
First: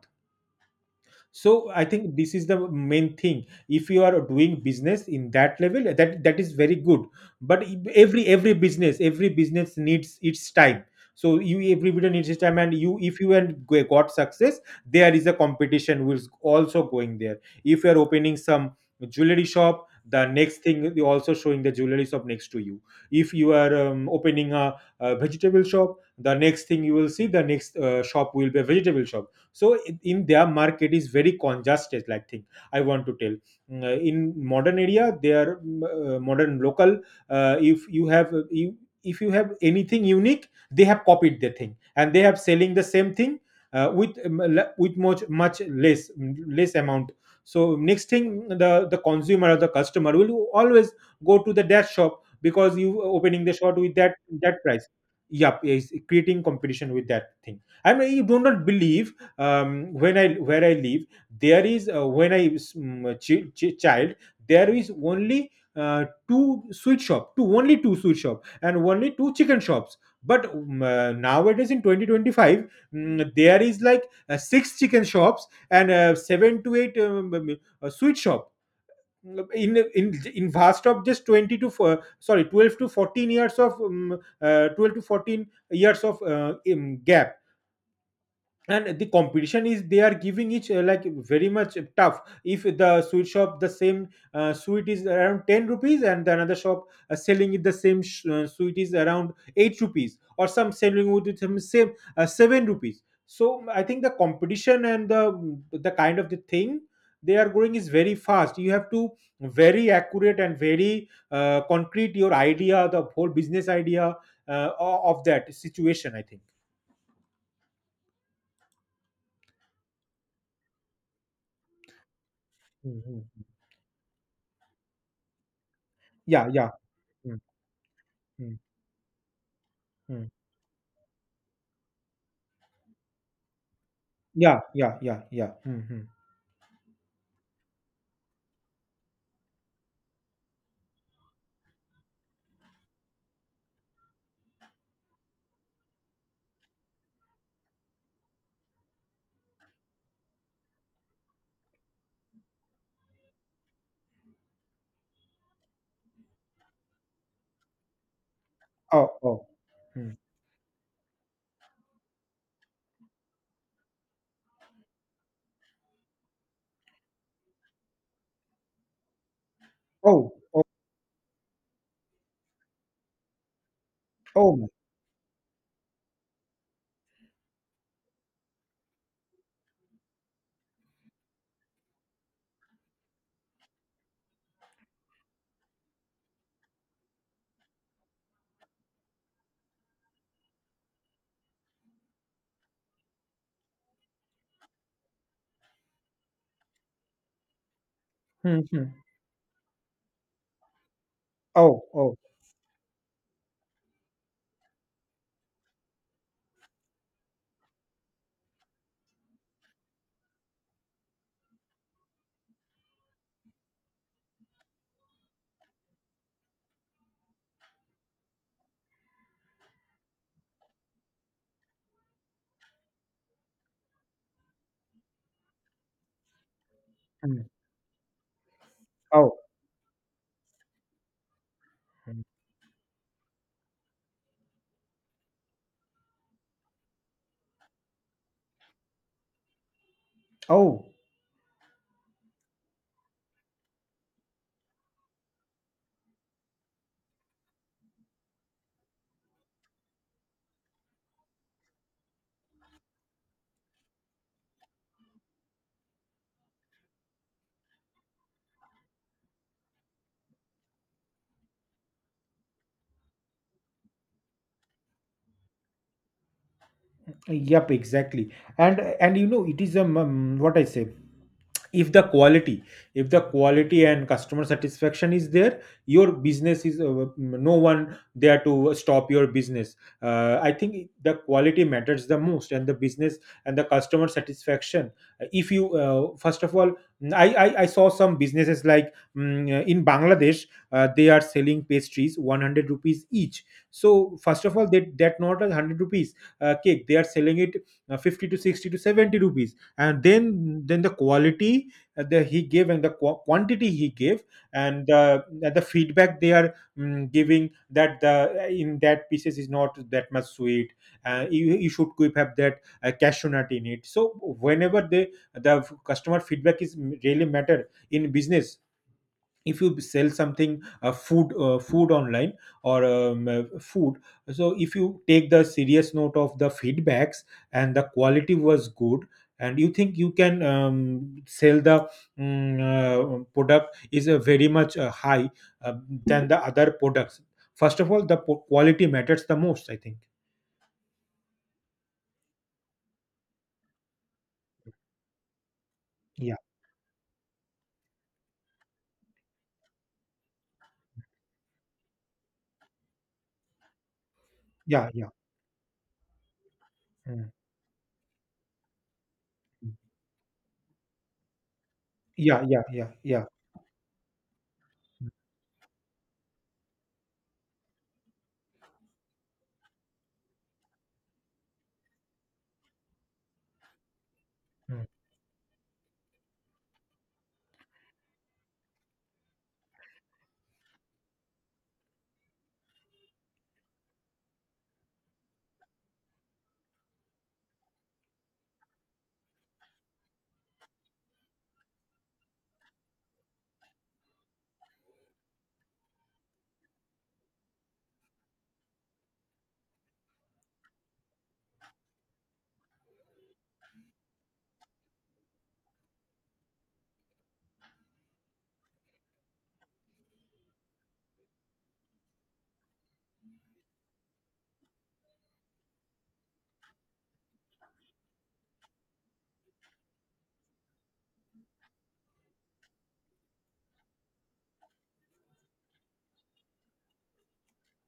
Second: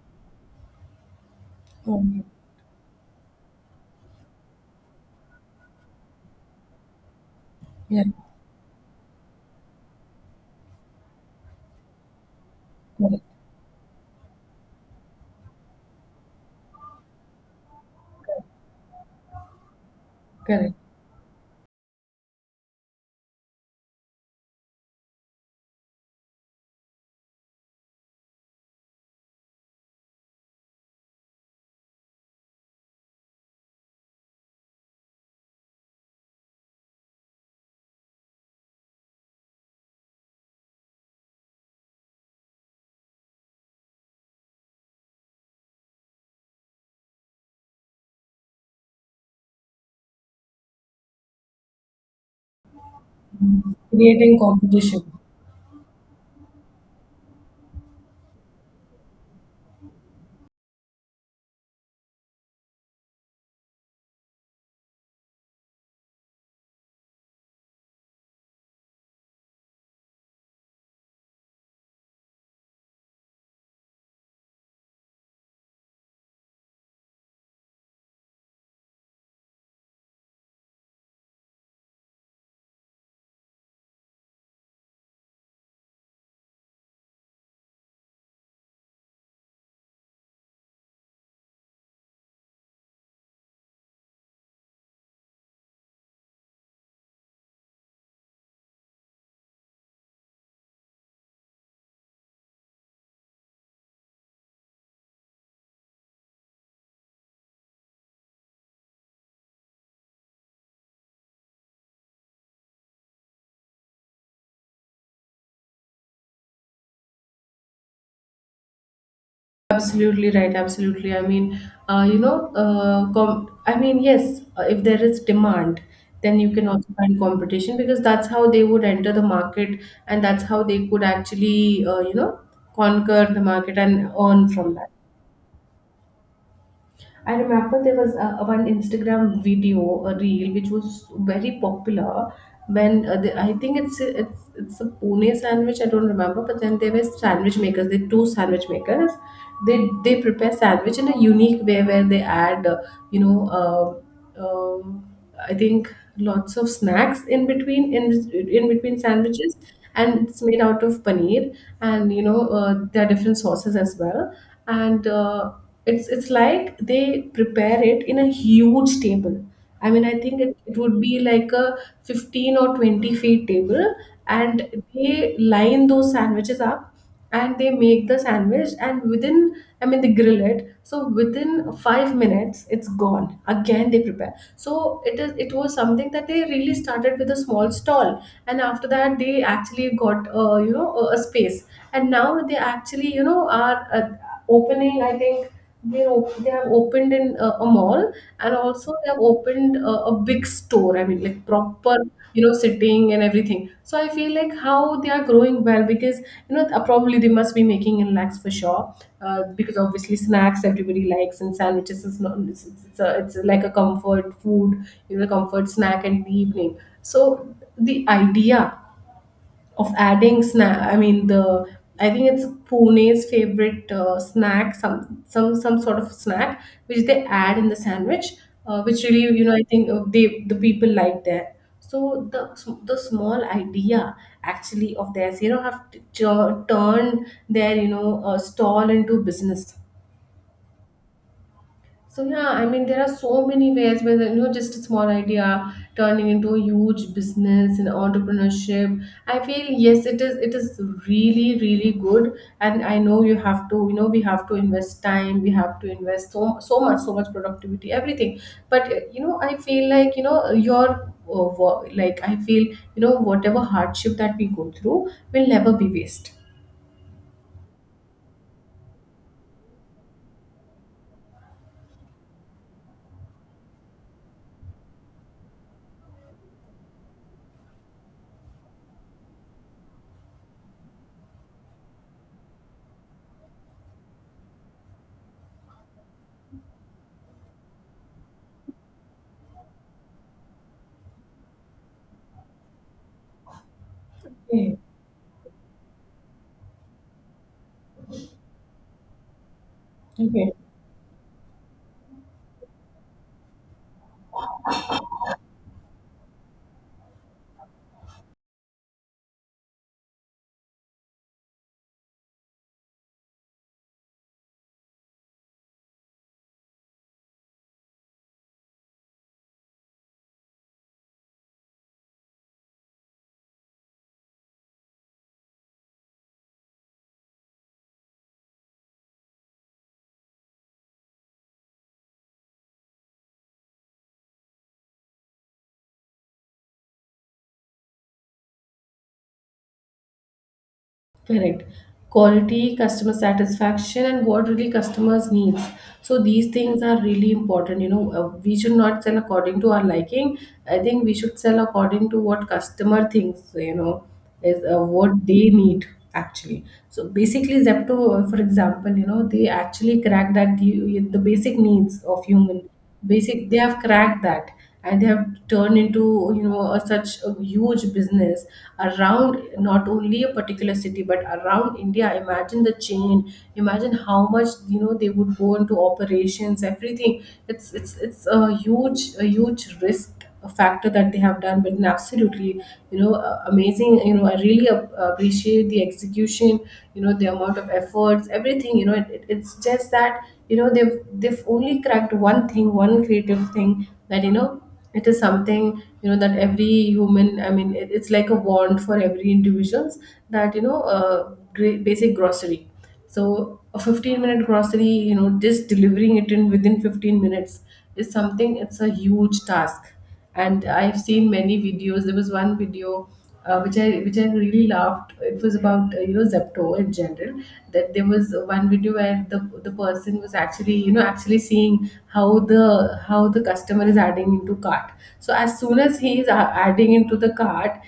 [SPEAKER 2] So I
[SPEAKER 1] Oh
[SPEAKER 2] think
[SPEAKER 1] my.
[SPEAKER 2] this is the main thing. If you are doing business in that level, that that is very good, but
[SPEAKER 1] Yeah.
[SPEAKER 2] every every business every business needs its time. So you everybody needs its time, and you if
[SPEAKER 1] Correct.
[SPEAKER 2] you and go- got success, there is a competition which is also going there. If you are opening some jewelry shop, the next
[SPEAKER 1] Correct.
[SPEAKER 2] thing you also showing the jewelry shop next to you. If you are um, opening a, a vegetable shop, the next thing you will see, the next uh, shop will be a vegetable shop. So in in their market is very congested, like thing I want to tell. Mm, uh, in modern area their mm, uh, modern local, uh, if you have uh, you, if you have anything unique, they have copied the thing and they have selling the same thing uh, with um, le- with much much less, mm, less amount. So next thing, mm, the the consumer or the customer will always go to the that shop because you uh, opening the shop with that
[SPEAKER 1] Creating
[SPEAKER 2] that price.
[SPEAKER 1] competition.
[SPEAKER 2] Yep, is creating competition with that thing, I mean. You do not believe, um, when I where I live, there is uh, when I was, mm, a chi- chi- child, there is only uh, two sweet shop, two only two sweet shop, and only two chicken shops. But mm, uh, nowadays in twenty twenty-five, mm, there is like uh, six chicken shops and uh, seven to eight um, um, uh, sweet shop. In in in vast of just twenty to four, sorry, twelve to fourteen years of um, uh, twelve to fourteen years of uh, um, gap. And the competition is, they are giving each uh, like very much tough. If the sweet shop the same uh, sweet is around ten rupees and the another shop uh, selling it the same sh- uh, sweet is around eight rupees, or some selling with it some same uh, seven rupees. So mm, I think the competition and the mm, the kind of the thing they are going is very fast. You have to very accurate and very uh, concrete your idea, the whole business idea, uh, o- of that situation, I think.
[SPEAKER 1] Absolutely right. Absolutely. I mean, uh, you know, uh,
[SPEAKER 2] Mhm.
[SPEAKER 1] com- I mean, yes, uh, if there is demand, then
[SPEAKER 2] Yeah,
[SPEAKER 1] you can
[SPEAKER 2] yeah.
[SPEAKER 1] also find
[SPEAKER 2] Mm.
[SPEAKER 1] competition, because that's how
[SPEAKER 2] Mm,
[SPEAKER 1] they would enter the market, and
[SPEAKER 2] mm.
[SPEAKER 1] that's how they could actually, uh, you know, conquer the market and earn
[SPEAKER 2] Yeah,
[SPEAKER 1] from that.
[SPEAKER 2] yeah, yeah, yeah. Mm-hmm.
[SPEAKER 1] I remember there was uh, one Instagram video, a reel, which was very popular when uh, the, I think it's it's it's a pune sandwich. I don't remember, but then there were sandwich makers. There were two sandwich makers. They they prepare sandwich in a unique way, where they add uh, you know uh, um I think lots of snacks in between, in in between
[SPEAKER 2] Oh, oh.
[SPEAKER 1] sandwiches,
[SPEAKER 2] Mm.
[SPEAKER 1] and it's made out of paneer, and you know uh, there are different sauces as well, and uh, it's it's like they prepare it in a huge table. I mean, I
[SPEAKER 2] Oh,
[SPEAKER 1] think it,
[SPEAKER 2] oh,
[SPEAKER 1] it would be like a fifteen or twenty feet table,
[SPEAKER 2] oh. my-
[SPEAKER 1] and they line those sandwiches up, and they make the sandwich, and within, I mean they grill it, so within five minutes it's gone, again they prepare. So it is, it was something that they really started with a small stall, and after that they actually got, uh, you know, a a space, and now they actually, you know, are uh, opening, I think, they op- they have opened in uh, a mall, and
[SPEAKER 2] Mm-hmm.
[SPEAKER 1] also they have opened uh, a big store, I mean like
[SPEAKER 2] Oh,
[SPEAKER 1] proper,
[SPEAKER 2] oh.
[SPEAKER 1] you know, sitting and everything. So I feel like how they are growing well, because you know uh, probably they must be making in lakhs for sure. Uh, because obviously snacks everybody likes, and sandwiches is not, it's, it's, it's, a, it's like a comfort food, you know, comfort snack in the evening. So the idea of adding snack, I mean, the I think it's Pune's favorite uh, snack, some some some sort of snack which they
[SPEAKER 2] Mm.
[SPEAKER 1] add in the sandwich, uh, which really
[SPEAKER 2] Oh.
[SPEAKER 1] you know I think uh, they the people like that.
[SPEAKER 2] Mm.
[SPEAKER 1] So the the small idea actually of theirs, you know, have t- tur- turned their, you know, uh, stall into business.
[SPEAKER 2] Oh.
[SPEAKER 1] So yeah, I mean there are so many ways where, you know, just a small idea turning into a huge business and entrepreneurship. I feel yes, it is it is really really good, and I know you have to, you know, we have to invest time, we have to invest so so much so much productivity, everything. But uh, you know, I feel like you know your uh, wo- like I feel you know whatever hardship that we go through will never be waste.
[SPEAKER 2] Yep, exactly. And and you know, it is um, um, what I say. if the quality if the quality and customer satisfaction is there, your business is, uh, no one there to stop your business. uh, I think the quality matters the most, and the business and the customer satisfaction. If you, uh, first of all, I, I i saw some businesses like, mm, uh, in Bangladesh, uh, they are selling pastries one hundred rupees each. So first of all,
[SPEAKER 1] Okay.
[SPEAKER 2] that that not a one hundred rupees uh, cake, they are selling it uh, fifty to sixty to seventy rupees, and
[SPEAKER 1] Okay.
[SPEAKER 2] then then the quality uh, that he gave, and the qu- quantity he gave, and uh, the feedback they are mm, giving that the, uh, in that pieces is not that much sweet. Uh, you, you should keep have that uh, cashew nut in it. So whenever they, the customer feedback is really matter in business. If you sell something uh, food, uh, food online, or um, uh, food, so if you take the serious note of the feedbacks and the quality was good, and you think you can um, sell the, um, uh, product is a very much uh, high, uh, than the other products, first of all the po- quality matters the most, I think.
[SPEAKER 1] Correct. Quality, customer satisfaction, and what really customers needs. So
[SPEAKER 2] Yeah,
[SPEAKER 1] these things are really important. You know, uh, we should not sell according to our liking. I think we should sell according to what customer thinks. You know, is uh,
[SPEAKER 2] yeah, yeah.
[SPEAKER 1] what they need actually. So
[SPEAKER 2] Mm.
[SPEAKER 1] basically, Zepto, uh, for example, you know, they actually crack that the, the basic needs of
[SPEAKER 2] Yeah, yeah,
[SPEAKER 1] human.
[SPEAKER 2] yeah, yeah.
[SPEAKER 1] Basic, they have cracked that, and they have turned into, you know, a, such a huge business around not only a particular city, but around india. Imagine the chain, imagine how much, you
[SPEAKER 2] Mm.
[SPEAKER 1] know, they would go into operations, everything. It's it's it's a huge, a huge risk, a factor, that they have done, but an absolutely, you know, uh, amazing, you know, I really ap- appreciate the execution, you know, the amount of efforts, everything, you know. It, it- it's just that you know they've they've only cracked one thing, one creative thing, that you know it is something, you know, that every human, I mean, it, it's like a wand for every individuals, that you know uh, great basic grocery. So a fifteen minute grocery, you know, just delivering it in within fifteen minutes is something, it's a huge task. And I've seen many videos. There was one video uh, which I which I really loved. It was about uh, you know Zepto in general. That there was one video where the the person was actually, you know, actually seeing how the how the customer is adding into cart. So as soon as he is a- adding into the cart,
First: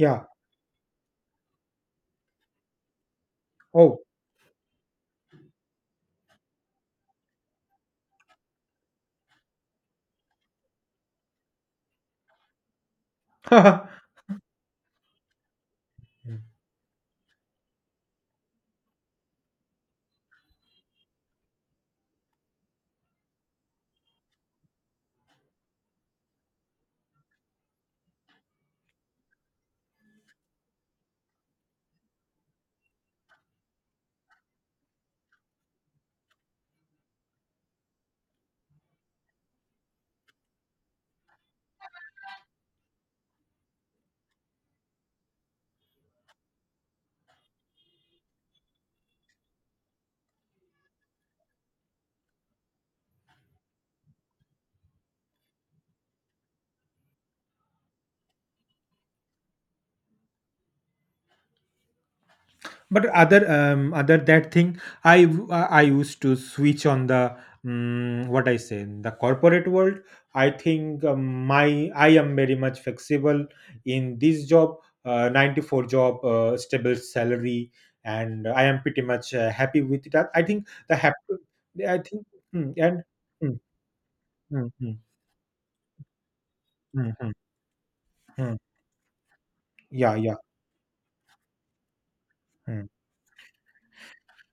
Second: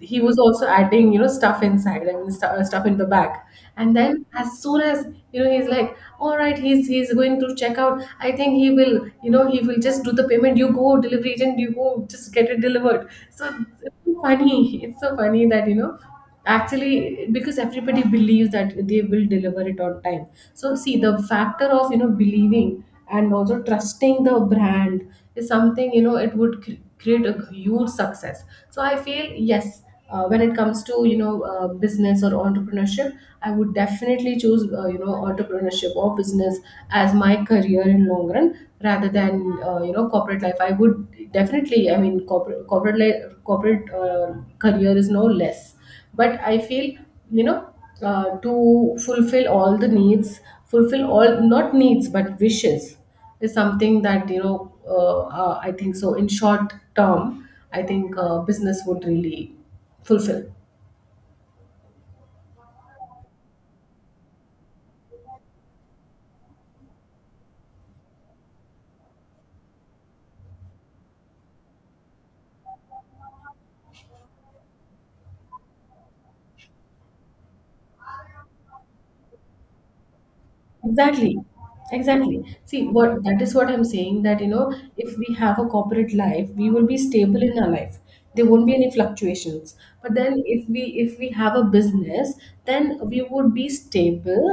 [SPEAKER 1] he was also adding, you know, stuff inside. I mean, stu- uh, stuff in the bag, and
[SPEAKER 2] Oh.
[SPEAKER 1] then, as soon as, you know, he's like, all right, he's he's going to check out, I think he will, you know, he will just do the payment, you go delivery agent, you go just get it delivered. So it's so funny, it's so funny, that you know, actually, because everybody believes that they will deliver it on time. So see the factor of, you know, believing, and also trusting the brand, is something, you know, it would cre- create a huge success. So I feel, yes, uh, when it comes to, you know, uh, business or entrepreneurship, I would definitely choose, uh, you know, entrepreneurship or business as my career in long run, rather than uh, you know, corporate life. I would definitely, I mean, corporate, corporate life, corporate uh, career is no less, but I feel, you know, uh, to fulfill all the needs, fulfill all not needs but wishes, is something that you know, uh, uh, I think so in short term, I think uh, business would really fulfill.
[SPEAKER 2] But other um, other that thing, I w- I I used to switch on the, um, what I say, the corporate world. I think um, my I am very much flexible in this job, uh, ninety-four job, uh, stable salary, and I am pretty much uh, happy with it. I I think the
[SPEAKER 1] Exactly.
[SPEAKER 2] happy. I think.
[SPEAKER 1] Exactly.
[SPEAKER 2] Mm,
[SPEAKER 1] See,
[SPEAKER 2] and
[SPEAKER 1] what that is
[SPEAKER 2] mm,
[SPEAKER 1] what I'm saying, that you know
[SPEAKER 2] mm, mm,
[SPEAKER 1] if we have a corporate life we will be
[SPEAKER 2] mm, mm,
[SPEAKER 1] stable in our life, there
[SPEAKER 2] mm.
[SPEAKER 1] won't be any fluctuations. But
[SPEAKER 2] Yeah, yeah.
[SPEAKER 1] then if we if we have a business,
[SPEAKER 2] Mm,
[SPEAKER 1] then we would be stable,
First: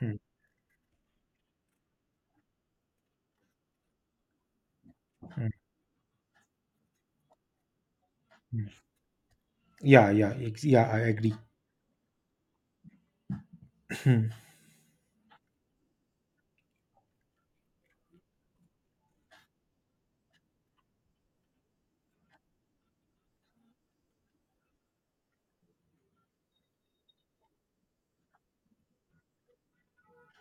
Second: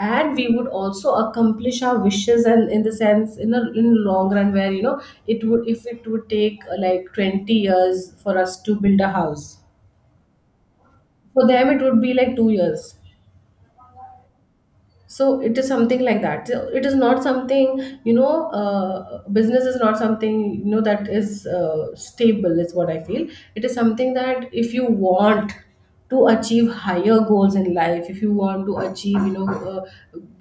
[SPEAKER 2] mm,
[SPEAKER 1] and we would also accomplish our wishes, and in the sense, in a, in long run, where you know it
[SPEAKER 2] mm,
[SPEAKER 1] would, if it would take uh, like twenty years for us
[SPEAKER 2] mm.
[SPEAKER 1] to build a house,
[SPEAKER 2] Yeah, yeah, ex- yeah, I agree.
[SPEAKER 1] for them it would be like two years. So it is something like that. So it is not something, you know, uh, business is not something, you know, that is uh, stable, is what I feel. It is something that if you want to achieve higher goals in life, if you want to achieve, you know, uh,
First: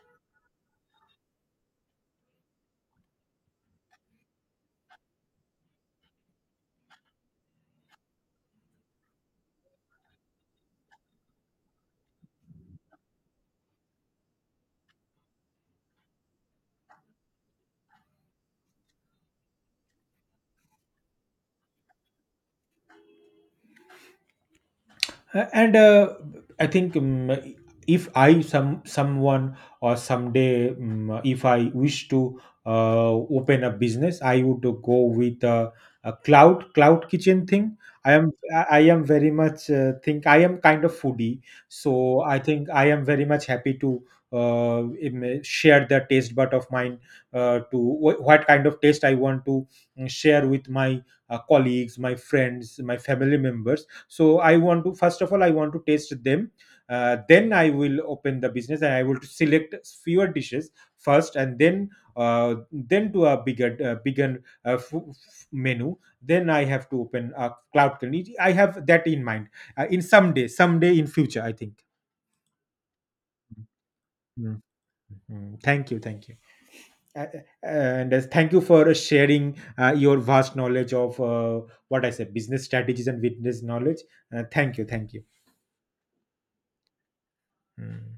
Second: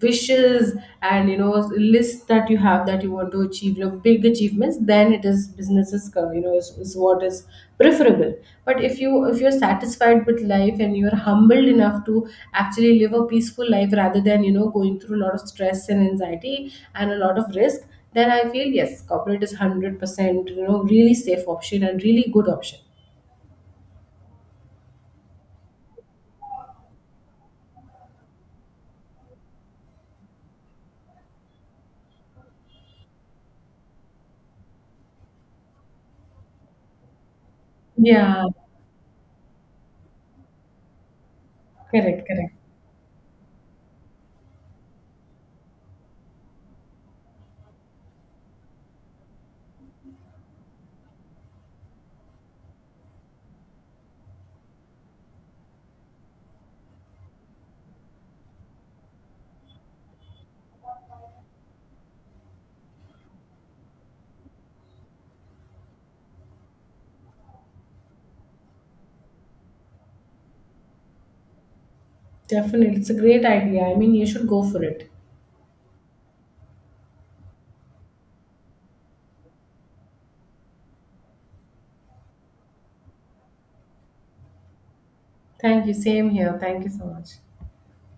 [SPEAKER 1] wishes, and you know, list that you have that you want to achieve, you know, big achievements, then it is businesses, co- you know, is, is what is preferable. But if you if you're satisfied with life, and you're humbled enough to actually live a peaceful life rather than, you know, going through a lot of stress and anxiety and a lot of risk, then I feel, yes, corporate is one hundred percent you know really safe option and really good option.
[SPEAKER 2] Uh, and uh, I think um, if I some someone or someday, um, if I wish to uh, open a business, I would go with uh, a cloud cloud kitchen thing. i am
[SPEAKER 1] Yeah.
[SPEAKER 2] i I am very much uh, think I am kind of foodie, so
[SPEAKER 1] Correct.
[SPEAKER 2] I
[SPEAKER 1] Correct.
[SPEAKER 2] think I am very much happy to uh, im- share the taste bud of mine, uh, to wh- what kind of taste I want to mm, share with my uh, colleagues, my friends, my family members. So I want to first of all I want to taste them. Uh, then I will open the business, and I will select fewer dishes first, and then uh, then to a bigger, uh, bigger uh, f- f- menu. Then I have to open a cloud community. I have that in mind, uh, in someday someday in future, I think.
[SPEAKER 1] Definitely, it's a great idea, I mean, you should
[SPEAKER 2] Mm,
[SPEAKER 1] go for it.
[SPEAKER 2] mm. Thank you, thank you. Uh, and uh, Thank you for sharing uh, your vast knowledge of, uh, what I said, business strategies and business knowledge. Uh, thank you, thank you.
[SPEAKER 1] Thank you, same here, thank you so much.
[SPEAKER 2] Mm.